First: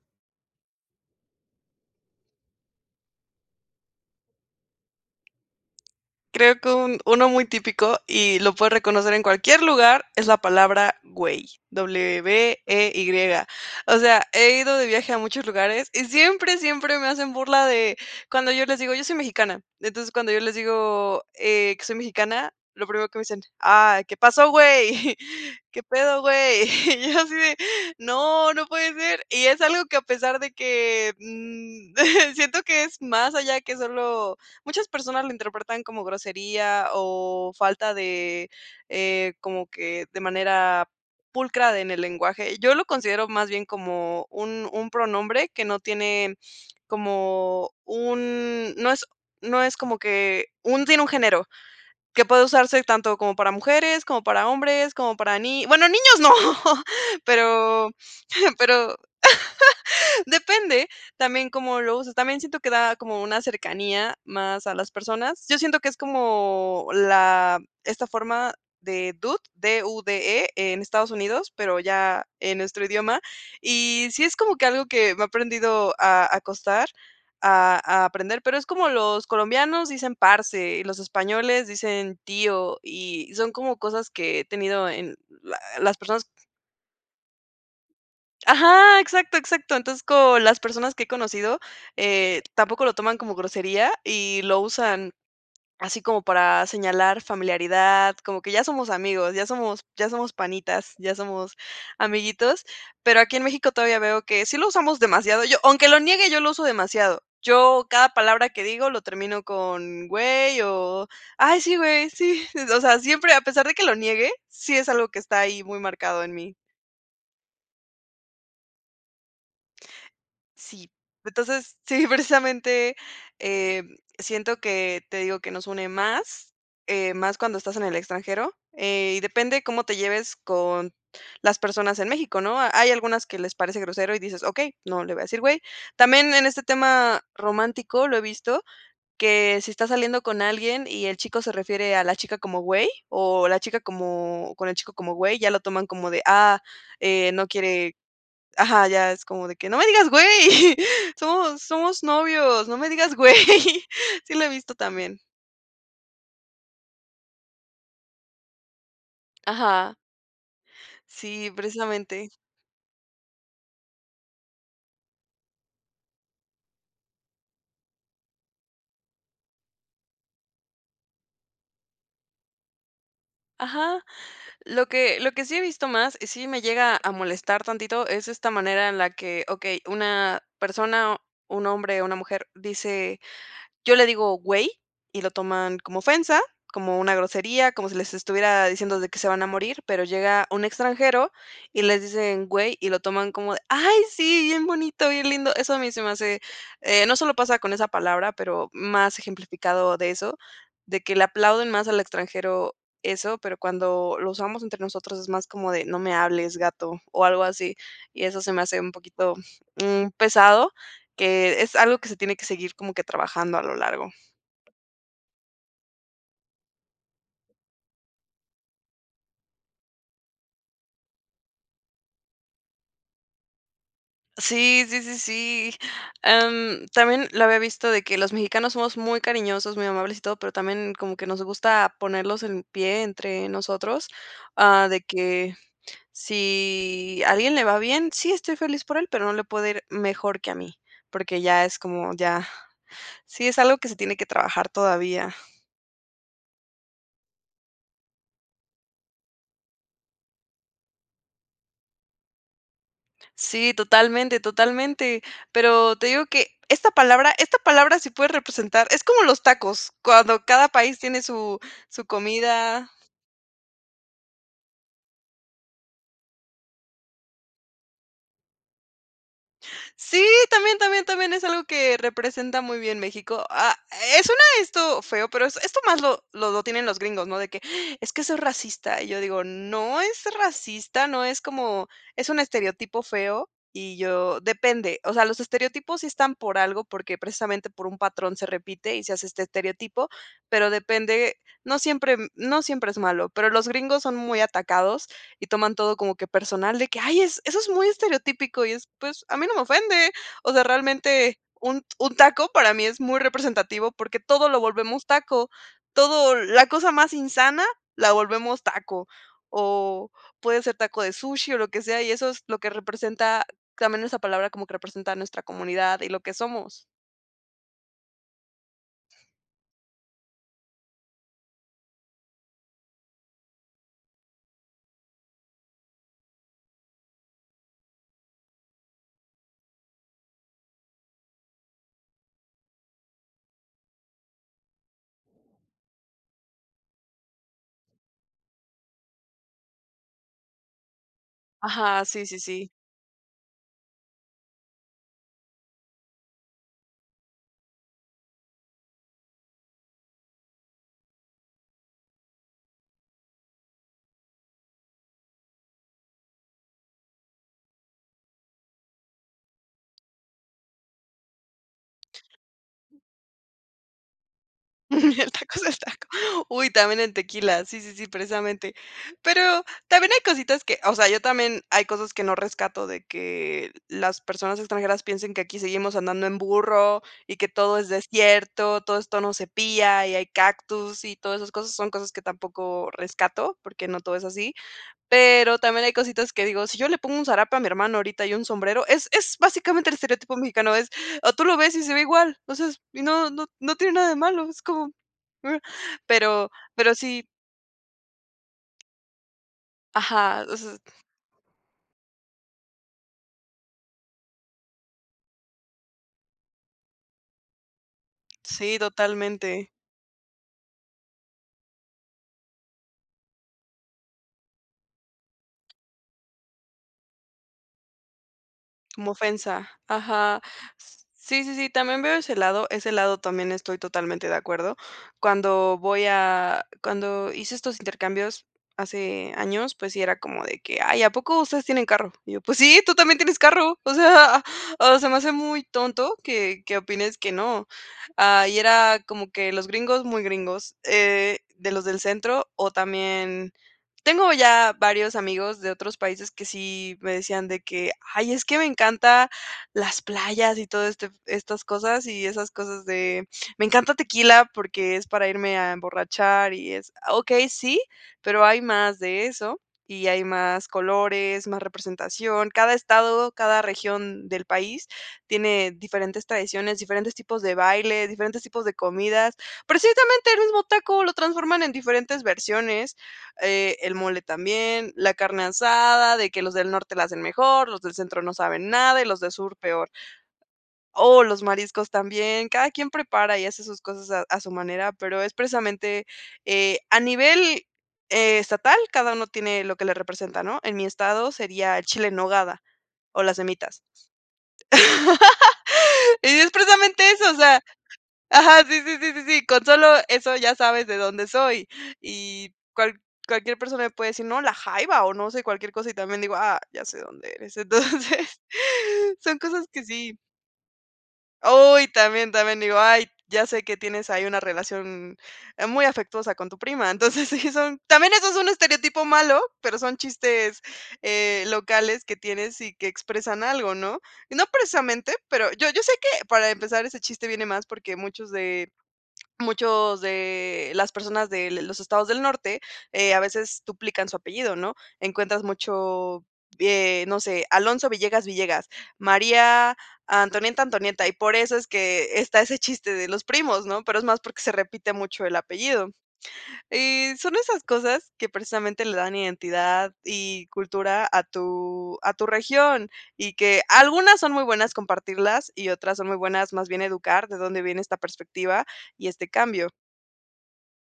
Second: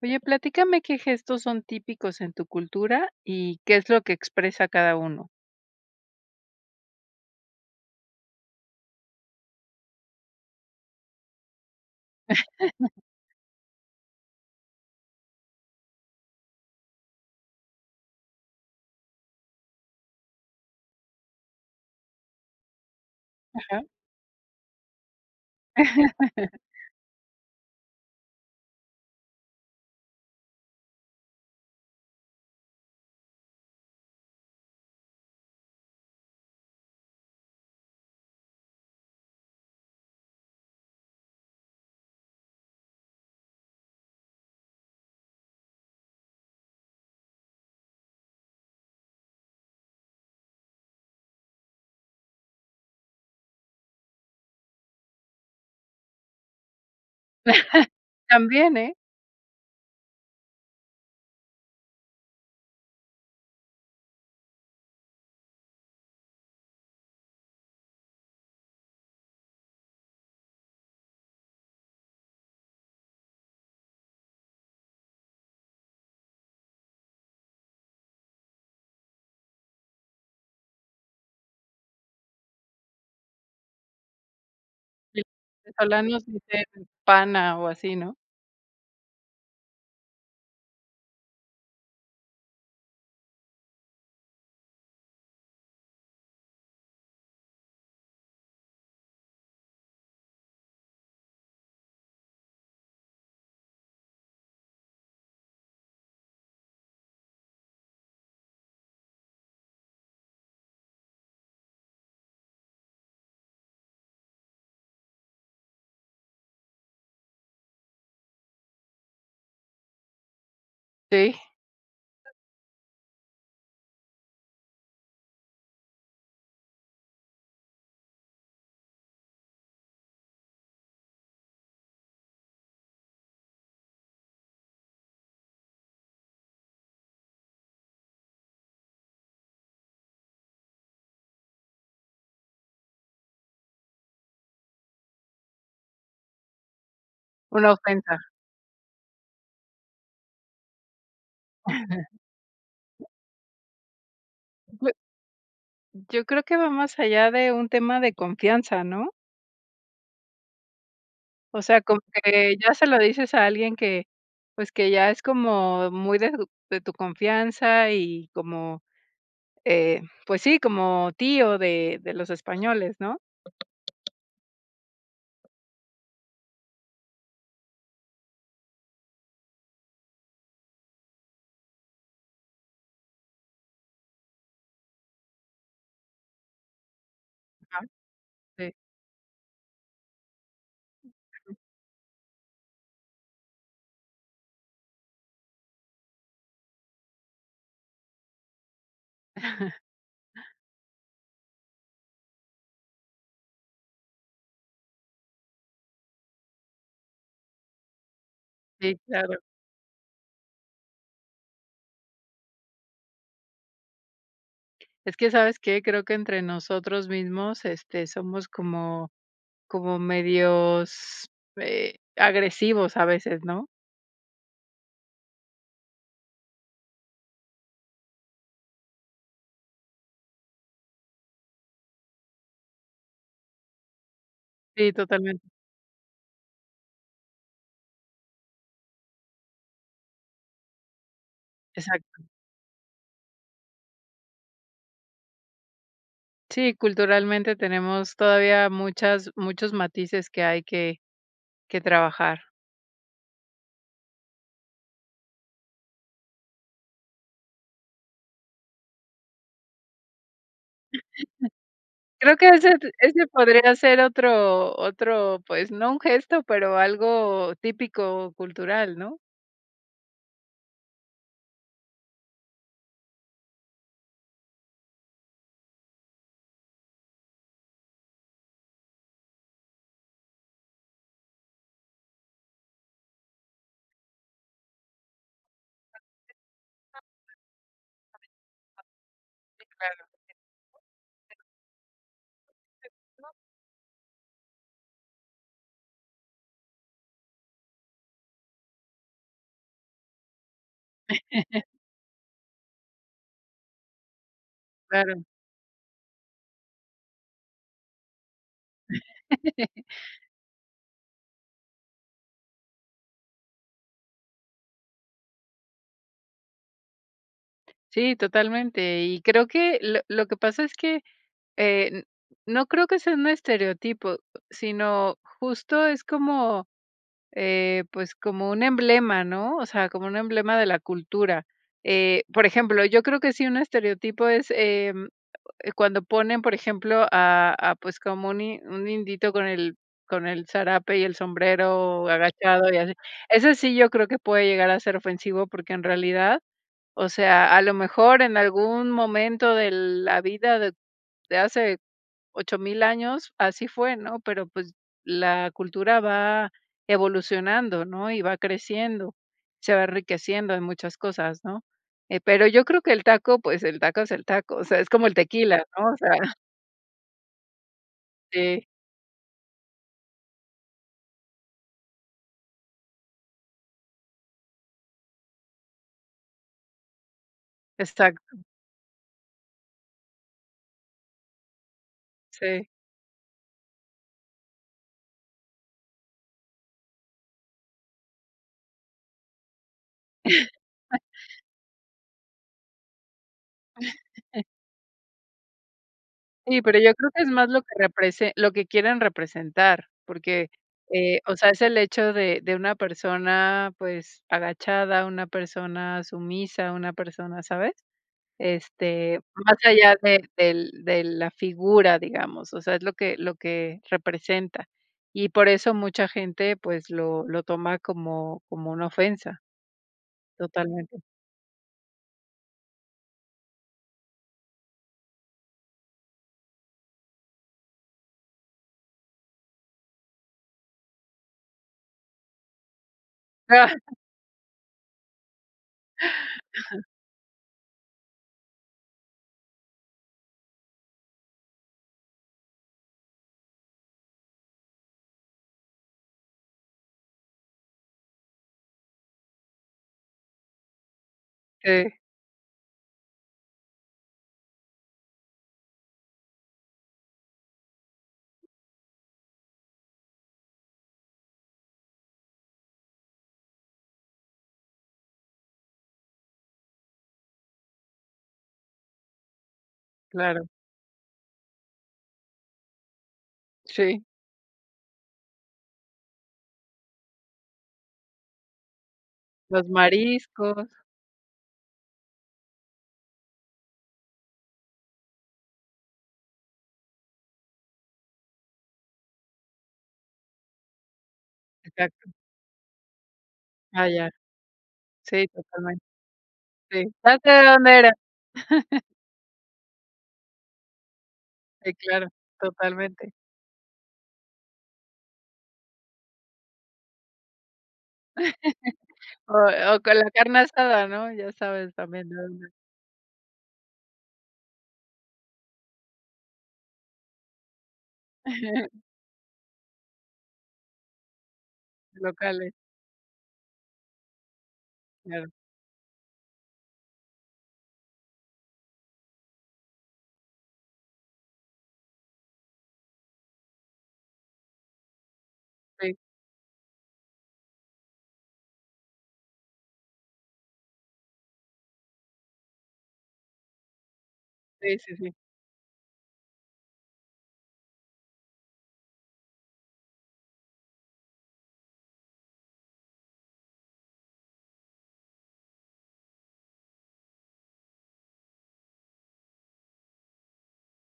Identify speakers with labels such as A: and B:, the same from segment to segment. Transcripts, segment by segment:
A: Oye, platícame, ¿qué gestos son típicos en tu cultura y qué es lo que expresa cada uno?
B: Creo que un uno muy típico y lo puedo reconocer en cualquier lugar es la palabra güey W-E-Y. O sea, he ido de viaje a muchos lugares y siempre siempre me hacen burla de cuando yo les digo yo soy mexicana. Entonces cuando yo les digo, eh, que soy mexicana, lo primero que me dicen:
A: Ajá.
B: "Ay, qué pasó, güey, qué pedo güey", y yo asi de: "No no puede ser". Y es algo que a pesar de que, mm, siento que es más allá que solo muchas personas lo interpretan como grosería o falta de, eh, como que de manera pulcra de, en el lenguaje. Yo lo considero más bien como un un pronombre que no tiene como un, no es no es como que un sin un género que puede usarse tanto como para mujeres, como para hombres como para ni bueno, ¡niños no!, pero
A: También, eh.
B: pero depende también cómo lo uses también siento que da como una cercanía más a las personas. Yo siento que es como la esta forma de dude D-U-D-E en Estados Unidos, pero ya en nuestro idioma. Y sí es como que algo que me aprendido a a costar a a aprender, pero es como los colombianos dicen parse, y los españoles dicen tío, y son como cosas que he tenido en
A: [unintelligible] Los
B: la las
A: venezolanos
B: personas
A: dicen pana o así, ¿no?
B: Ajá, exacto exacto. Entonces con las personas que he conocido, eh, tampoco lo toman como grosería y lo usan así como para señalar familiaridad, como que ya somos amigos, ya somos ya somos panitas, ya somos amiguitos, pero aquí en México todavía veo que sí lo usamos demasiado. Yo, aunque lo niegue, yo lo uso demasiado. Yo cada palabra que digo lo termino con güey o ay, sí güey, sí, o sea, siempre, a pesar de que lo niegue, sí, es algo que está ahí muy marcado en mí. Sí.
A: Sí.
B: Entonces, sí, precisamente, eh, siento que te digo que nos une más, eh, más cuando estás en el extranjero, eh, y depende cómo te lleves con las personas en México, ¿no?, hay algunas que les parece grosero y dices: "Okey, no le voy a decir güey". También en este tema romántico, lo he visto que si estás saliendo con alguien y el chico se refiere a la chica como güey o la chica como con el chico como güey, ya lo toman como de, ah, eh, no
A: Una
B: quiere
A: ofensa.
B: ajá, ya es como de que: "No me digas, güey, somos somos novios, no me digas güey". Sí, lo he visto
A: [unintelligible]
B: también.
A: Yo creo que va más allá de un tema de confianza, ¿no?
B: Ajá. Sí,
A: O sea, como
B: precisamente.
A: que ya se lo dices a alguien que, pues que ya es como muy de tu de tu confianza y como, eh, pues sí, como tío de de los españoles, ¿no?
B: Ajá. Lo que lo que sí he visto más y sí me llega a molestar tantito es esta manera en la que okey, una persona, un hombre o una mujer dice: "Yo le digo güey, y lo toman como ofensa, como una grosería,
A: Ajá,
B: como si les estuviera
A: sí.
B: diciendo de que se van a morir", pero llega un extranjero y les dicen: "Güey", y lo toman como: "Ay, sí, bien bonito, bien lindo". Eso a mí se me hace, eh, no solo pasa con esa palabra, pero más ejemplificado de eso, de que le aplauden más al extranjero eso, pero cuando lo usamos entre nosotros es más como de: "No me hables, gato", o algo así. Y eso se me hace un
A: Sí,
B: poquito,
A: claro.
B: mm, pesado, que es algo que se tiene que seguir como que trabajando a lo largo.
A: Es que, ¿sabes qué?, creo que entre nosotros mismos este somos como como medios, eh, agresivos, a veces, ¿no?
B: Sí, sí, sí, sí, am, también lo había visto de que los mexicanos somos muy cariñosos, muy amables y todo, pero también como que nos gusta ponerlos en pie entre nosotros, ah,
A: Sí,
B: de
A: totalmente.
B: que si a alguien le va bien: "Sí, estoy feliz por él, pero no le puede ir mejor que a mí", porque ya es como
A: Exacto.
B: ya, sí, es algo que se tiene que trabajar todavía.
A: Sí, culturalmente tenemos todavía muchas muchos matices que hay que, que trabajar.
B: Sí, totalmente, totalmente. Pero te digo que esta palabra esta palabra sí puede representar Es como los tacos, cuando cada país tiene su su
A: Creo que ese
B: comida.
A: t ese podría ser otro otro, pues, no un gesto, pero algo típico o cultural, ¿no?
B: Sí, también también también, es algo que representa muy bien México. Ah, eh, suena esto feo, pero es esto más lo lo lo tienen los gringos, no de que: "Es que eso es racista". Yo digo: "No es racista, no es como es un estereotipo feo", y yo depende, o sea, los estereotipos están por algo porque precisamente por un patrón se repite y se hace este
A: Sí, claro.
B: estereotipo, pero depende. No siempre, mm, no siempre es malo. Pero los gringos son muy atacados y toman todo como que personal de que: "Ay, es eso es muy estereotípico", y es pues a mí no me ofende, o sea, realmente un t un taco para mí es muy representativo porque todo lo volvemos
A: Claro.
B: taco, todo la cosa más insana la volvemos taco o puede ser taco de sushi o lo que sea, y eso es lo que representa también esa palabra como que representa nuestra comunidad y lo que somos.
A: Sí, totalmente. y creo que lo lo que pasa es que, eh, n no creo que sea un estereotipo, sino justo es como, eh, pues como un emblema, ¿no? O sea, como un emblema de la cultura, eh, por ejemplo, yo creo que sí un estereotipo es, em, eh, cuando ponen, por ejemplo, a a pues como un in un indito con el con el zarape y el
B: Ajá.
A: sombrero
B: Sí, sí, sí.
A: agachado y así. Eso sí, yo creo que puede llegar a ser ofensivo porque en realidad, o sea, a lo mejor en algún momento de la vida de de hace 8000 años, así fue, ¿no? Pero pues la cultura va evolucionando, ¿no? y va creciendo. Se va enriqueciendo en muchas cosas, ¿no? Eh, pero yo creo que el taco, pues el taco es el taco. O sea, es como el
B: El taco es
A: tequila,
B: el
A: ¿no? O
B: taco.
A: sea.
B: Uy, también el tequila. Sí, sí, sí,
A: Sí
B: precisamente, pero también hay cositas que, o sea, yo también, hay cosas que no rescato de que las personas extranjeras piensen que aquí seguimos andando en burro y que todo es
A: Exacto.
B: desierto. Todo esto, no se pilla y hay cactus y todas esas cosas son cosas que
A: Sí.
B: tampoco rescato porque no todo es así. Pero también hay cositas que digo: "Si yo le pongo un zarape a mi hermano ahorita y un sombrero es es básicamente el estereotipo mexicano", es o tú lo ves y se ve igual. O sea es y no no no tiene nada de malo. Es como pero
A: Sí, pero yo
B: pero
A: creo que
B: sí.
A: es más lo que represe lo que quieren representar
B: Ajá,
A: porque,
B: o sea
A: eh, o sea, es el hecho de de una persona, pues, agachada, una persona sumisa, una persona, ¿sabes?
B: Sí,
A: Este, más
B: totalmente.
A: allá de del de la figura, digamos. O sea, es lo que lo que representa. Y por eso mucha gente, pues lo lo toma como como una
B: Como
A: ofensa.
B: ofensa. Ajá.
A: Totalmente.
B: S sí, sí, sí, también veo ese lado. Ese lado también estoy totalmente de acuerdo. Cuando voy a cuando hice estos intercambios hace años, pues sí era como de que: "Ay, ¿a poco ustedes tienen carro?" Y yo: "Pues sí, tú también tienes carro. O sea, o se me hace muy tonto que, qué opines que no". Ah, y era como que los gringos muy gringos, eh, de los del centro o también tengo ya varios amigos de otros países que sí me decían de que: "Ay, es que me encanta las playas y todo este estas
A: Sí.
B: cosas y esas cosas de me encanta Tequila porque es para irme a emborrachar y es", ah, okey, sí, pero hay más de eso y hay más colores, más representación. Cada estado, cada región del país tiene diferentes tradiciones, diferentes tipos de baile, diferentes tipos de comidas. Precisamente el
A: Claro.
B: mismo taco lo transforman en diferentes versiones, eh, el
A: Sí.
B: mole también, la carne asada de que los del norte la hacen mejor. Los del centro no saben nada y los del sur
A: Los
B: peor.
A: mariscos.
B: Oh, los mariscos también. Cada quien prepara y hace sus cosas e a su manera, pero es precisamente, eh, a nivel estatal, cada uno tiene lo que le representa, ¿no? En mi estado sería el chile
A: Exacto.
B: en nogada. O las semitas.
A: Ah, ya. Sí, totalmente.
B: Y es
A: Sí.
B: precisamente
A: ¡Ya
B: eso,
A: se
B: o
A: de
B: sea
A: dónde eres!
B: Ajá, sí, sí, sí, sí, sí, con sólo eso ya sabes de dónde soy
A: Sí, claro,
B: y cual
A: totalmente.
B: cualquier persona me puede decir: "No, la jaiba o no sé cualquier cosita.", y también digo: "¡Ah!, ya sé dónde eres". Entonces
A: O
B: son cosas
A: o
B: que
A: con la
B: sí.
A: carne asada, ¿no?, ya sabes,
B: Oh, y
A: también de
B: también
A: dónde es.
B: también digo: "Ay, ya sé que tienes ahí una relación, eh, muy afectuosa con tu prima". Entonces, sí son también eso es un estereotipo malo, pero son chistes, eh, locales que
A: Locales.
B: tienes y que expresan algo, ¿no?, y no precisamente,
A: Claro.
B: pero yo yo sé que para empezar ese chiste viene más porque muchos de muchos de las personas de de los estados del norte, eh, a veces duplican su apellido, ¿no? Encuentras,
A: Sí.
B: mucho, eh, no sé, Alonso Villegas Villegas, María Antonieta Antonieta. Y por eso es que está ese chiste de los primos, ¿no?, pero es más porque se
A: Sí,
B: repite
A: sí, sí.
B: mucho el apellido. Y son esas cosas que precisamente le dan identidad y cultura a tu a tu región y que algunas son muy buenas compartirlas y otras son muy buenas, más bien educar de dónde viene esta perspectiva y este cambio.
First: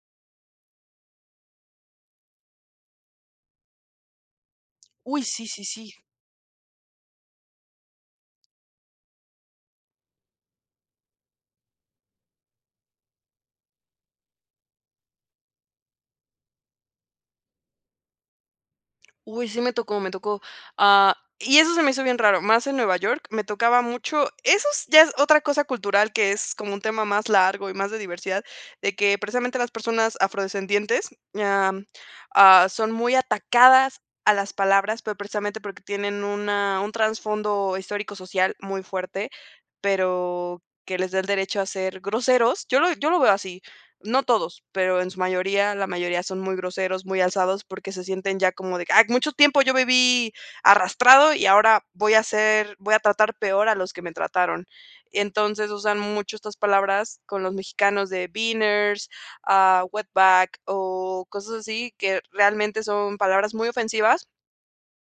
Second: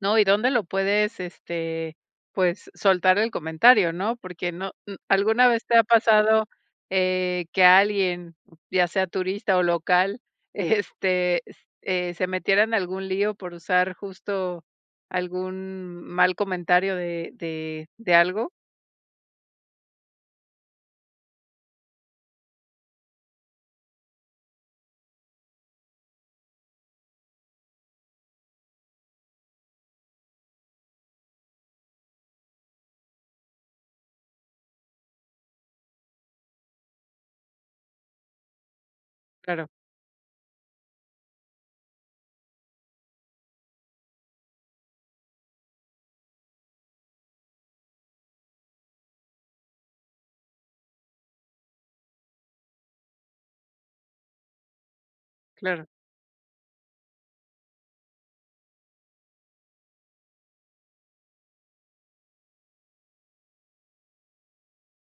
A: No, y dónde lo puedes, este, pues, soltar el comentario, ¿no? Porque no, m
B: Uy, sí,
A: ¿alguna
B: sí,
A: vez te ha
B: sí.
A: pasado, eh, que alguien, ya sea turista o local, este, s eh, se metiera en algún lío por usar justo algún mal comentario de de de algo?
B: Uy, sí me tocó, me tocó. Ah, y eso se me hizo bien raro, más en Nueva York me tocaba mucho. Eso es ya, es otra cosa cultural que es como un tema más largo y más de diversidad, que precisamente las personas afrodescendientes, am, ah, son muy atacadas a las palabras, pero precisamente porque tienen una un trasfondo histórico social muy fuerte,
A: Claro.
B: pero que les da el derecho a ser groseros yo lo yo lo veo así, no todos, pero en su mayoría, la mayoría son muy groseros, muy alzados porque se sienten ya como de que: "Ay, mucho tiempo yo viví arrastrado y ahora voy a hacer voy a tratar peor a los que me trataron". Entonces
A: Claro.
B: usan mucho estas palabras con los mexicanos de beaners, ah, wetback o cosas así que realmente son palabras muy ofensivas,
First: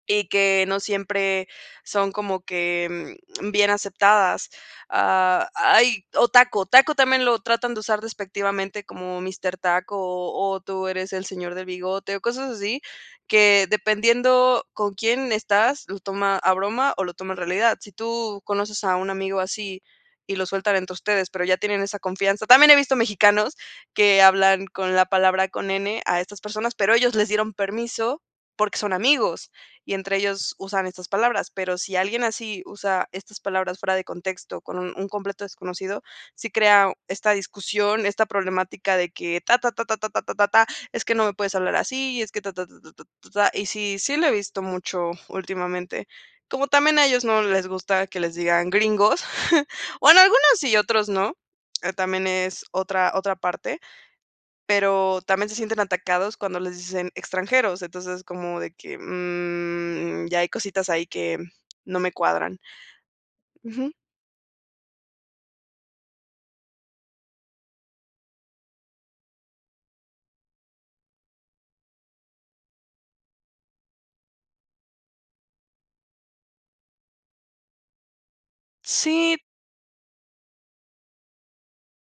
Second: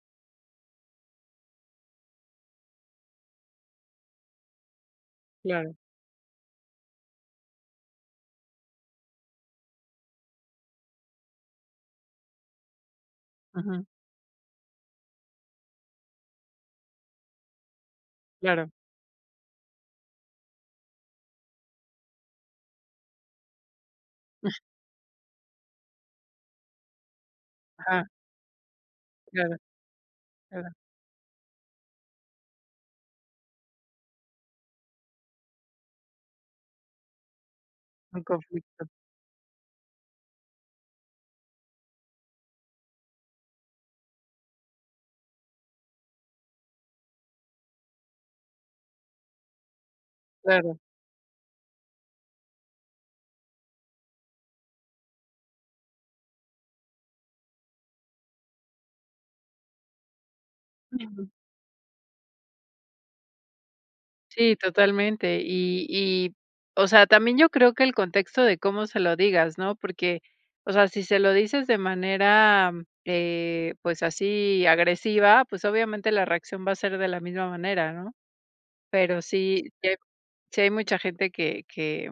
B: y que no siempre son como que, mm, bien aceptadas. Ah,
A: Claro.
B: ay, o taco, taco también lo tratan de usar despectivamente, como: "Mister Taco" o "tú eres el señor de bigote", o cosas así, que
A: Ujú.
B: dependiendo con quién estás, lo toma a broma o lo toma en realidad. Si tú
A: Claro.
B: conoces a un amigo así y lo sueltan entre ustedes, pero ya tienen esa confianza también he visto mexicanos que hablan con la palabra con "n" a estas personas, pero ellos les dieron
A: Ajá.
B: permiso porque son amigos
A: Claro.
B: y entre ellos
A: Claro.
B: usan estas palabras. Pero si alguien así usa estas palabras fuera de contexto con un un completo desconocido, sí crea esta discusión,
A: Un
B: esta
A: conflicto.
B: problemática de que: "Ta, ta, ta, ta, ta, ta, ta, ta es que no me puedes hablar así es que ta, ta, ta, ta, ta, ta, ta, ta". Y sí, sí lo he visto mucho últimamente, como también a ellos no les gusta que les digan gringos o en algunos sí y
A: Claro.
B: otros no, también es otra otra parte. Pero también se sienten atacados cuando les dicen extranjeros, entonces es como de que, mm, ya hay cositas ahí
A: Ujú.
B: que no me cuadran. Ujú.
A: Sí, totalmente, y y, o sea, también yo creo que el contexto de cómo se lo digas, ¿no?, porque, o sea, si se lo dices de manera, eh, pues, así agresiva, pues, obviamente la reacción va a ser de la misma manera, ¿no?, pero
B: Sí.
A: sí sí sí hay hay mucha gente que que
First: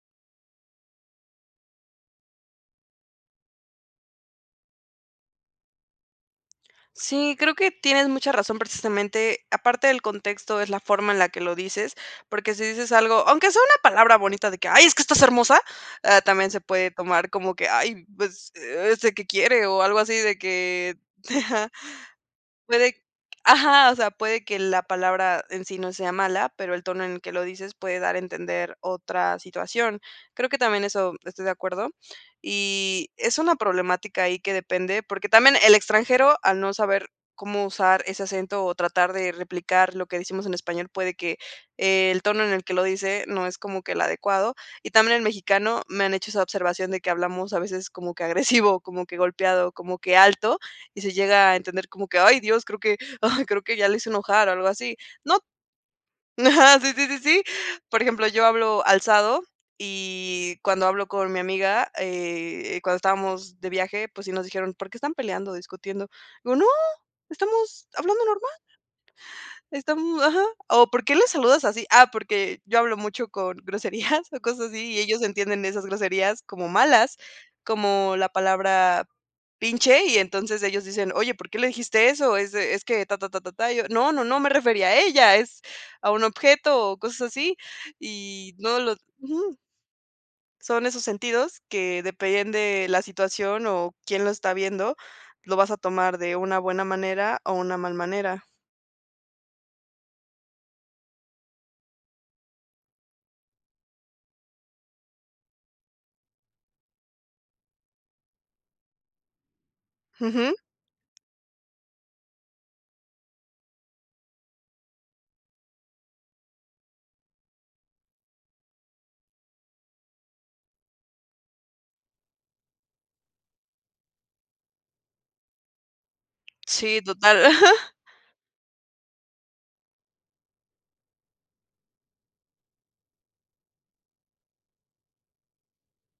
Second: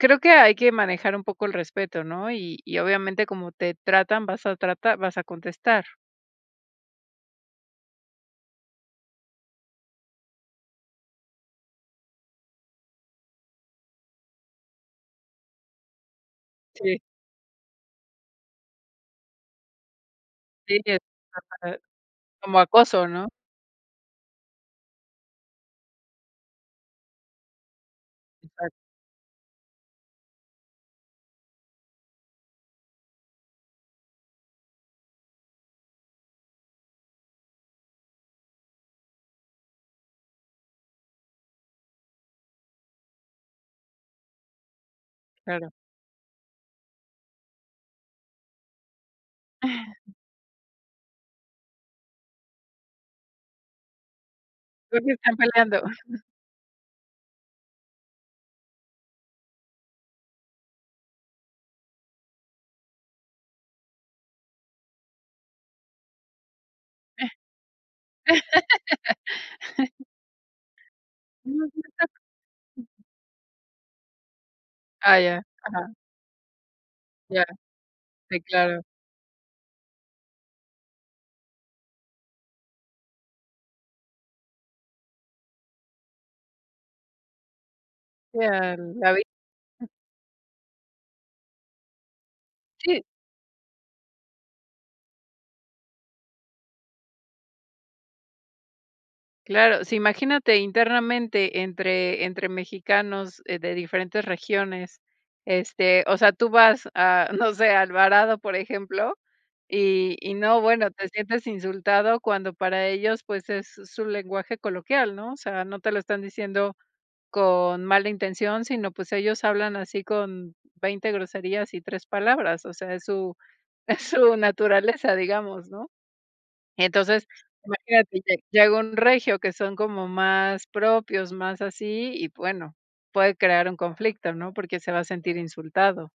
A: creo que hay que manejar un poco el respeto, ¿no?, y y obviamente como te tratan, vas a tratar vas a contestar.
B: Sí, creo que tienes mucha razón, precisamente aparte del contexto es la forma en la que lo dices porque si dices algo, aunque sea una palabra bonita de que ¡ay, es que estás hermosa! Ah, también se puede
A: Sí.
B: tomar como que ay, pues, ¿este que quiere? o algo así de
A: Sí,
B: que
A: se
B: ajá.
A: trata de como
B: Puede,
A: acoso, ¿no?
B: ajá, o sea, puede que la palabra en sí no sea mala, pero el tono en que lo dices puede dar a
A: Exacto.
B: entender otra situación. Creo que también eso estoy de acuerdo. Y es una problemática ahí que depende, porque también el extranjero, al no saber cómo usar ese acento o tratar de replicar lo que decimos en español, puede que el tono en el que lo dice no es como que el adecuado, y también el
A: Claro.
B: mexicano me han hecho esa observación de que hablamos a veces como que agresivo, como que golpeado, como que alto y se llega a entender como que ¡ay Dios! creo que creo que ya lo hice enojar o algo así.
A: ¿Por qué están
B: No,
A: peleando?
B: ajá, sí sí sí sí. Por ejemplo, yo hablo alzado y cuando hablo con mi amiga, eh, cuando estábamos de viaje, pues sí, nos dijeron, ¿por qué están peleando, discutiendo? Le digo no, estamos hablando normal. Estam ajá, o ¿por qué lo saludas así? Ah, porque yo hablo
A: [unintelligible]
B: mucho con groserías o cosas así y
A: Ah,
B: ellos
A: ya.
B: entienden de esas
A: Ajá.
B: groserías como malas,
A: Ya.
B: como la
A: Sí, claro.
B: palabra pinche y entonces ellos dicen oye, ¿por qué le dijiste eso? Es de es que ta ta ta ta ta, y yo, no no no me refería a ella, es a un objeto o cosas así y no
A: Claro,
B: lo
A: la vi.
B: ujú. Son esos sentidos que depende de la
A: Sí.
B: situación o quién lo está viendo, lo vas a tomar de una buena manera o una mal manera.
A: Claro, sí, imagínate internamente entre entre mexicanos de diferentes regiones, este, o sea, tú vas a, no sé, a Alvarado, por ejemplo, y y
B: Ujú.
A: no, bueno, te sientes insultado cuando para ellos, pues, es su lenguaje coloquial, ¿no? O sea, no te lo están diciendo con mala intención, sino pues, ellos hablan así con 20, groserías y 3, palabras, o sea, es su es su naturaleza, digamos, ¿no?
B: Sí,
A: Entonces,
B: total.
A: imagínate lle llega un regio, que son como más propios, más así y bueno, puede crear un conflicto, ¿no?, porque se va a sentir insultado.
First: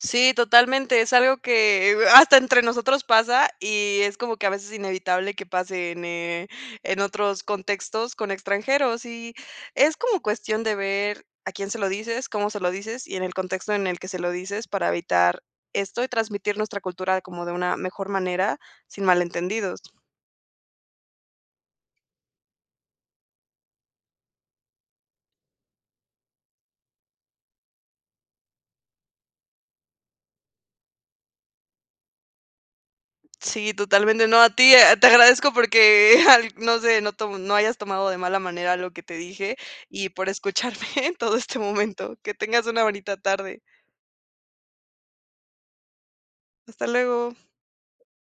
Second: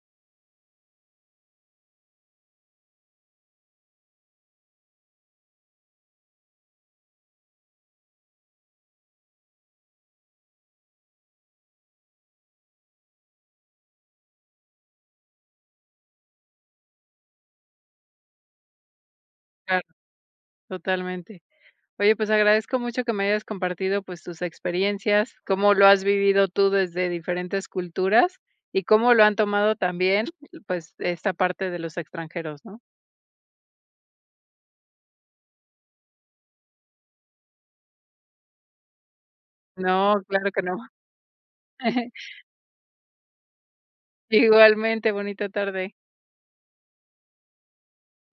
B: Sí, totalmente. Es algo que, eh, uh, hasta entre nosotros pasa y es como que, a veces, inevitable que pase en, eh, en otros contextos con extranjeros y es como cuestión de ver a quién se lo dices, cómo se lo dices y en el contexto en el que se lo dices, para evitar esto y transmitir nuestra cultura como de una mejor manera sin malentendidos.
A: Claro. Totalmente. Oye, pues, agradezco mucho que me hayas compartido, pues, tus experiencias, cómo lo has vivido tú desde diferentes culturas y cómo lo han tomado también, pues, esta parte de los extranjeros, ¿no?
B: Sí, totalmente. No a ti, eh, te agradezco, porque al no sé, no tomo no hayas tomado de mala manera lo que te dije y
A: No,
B: por
A: claro que no.
B: escucharme en todo este momento. Que tengas una bonita tarde.
A: Igualmente. Bonita tarde.
B: Hasta luego.
A: Bye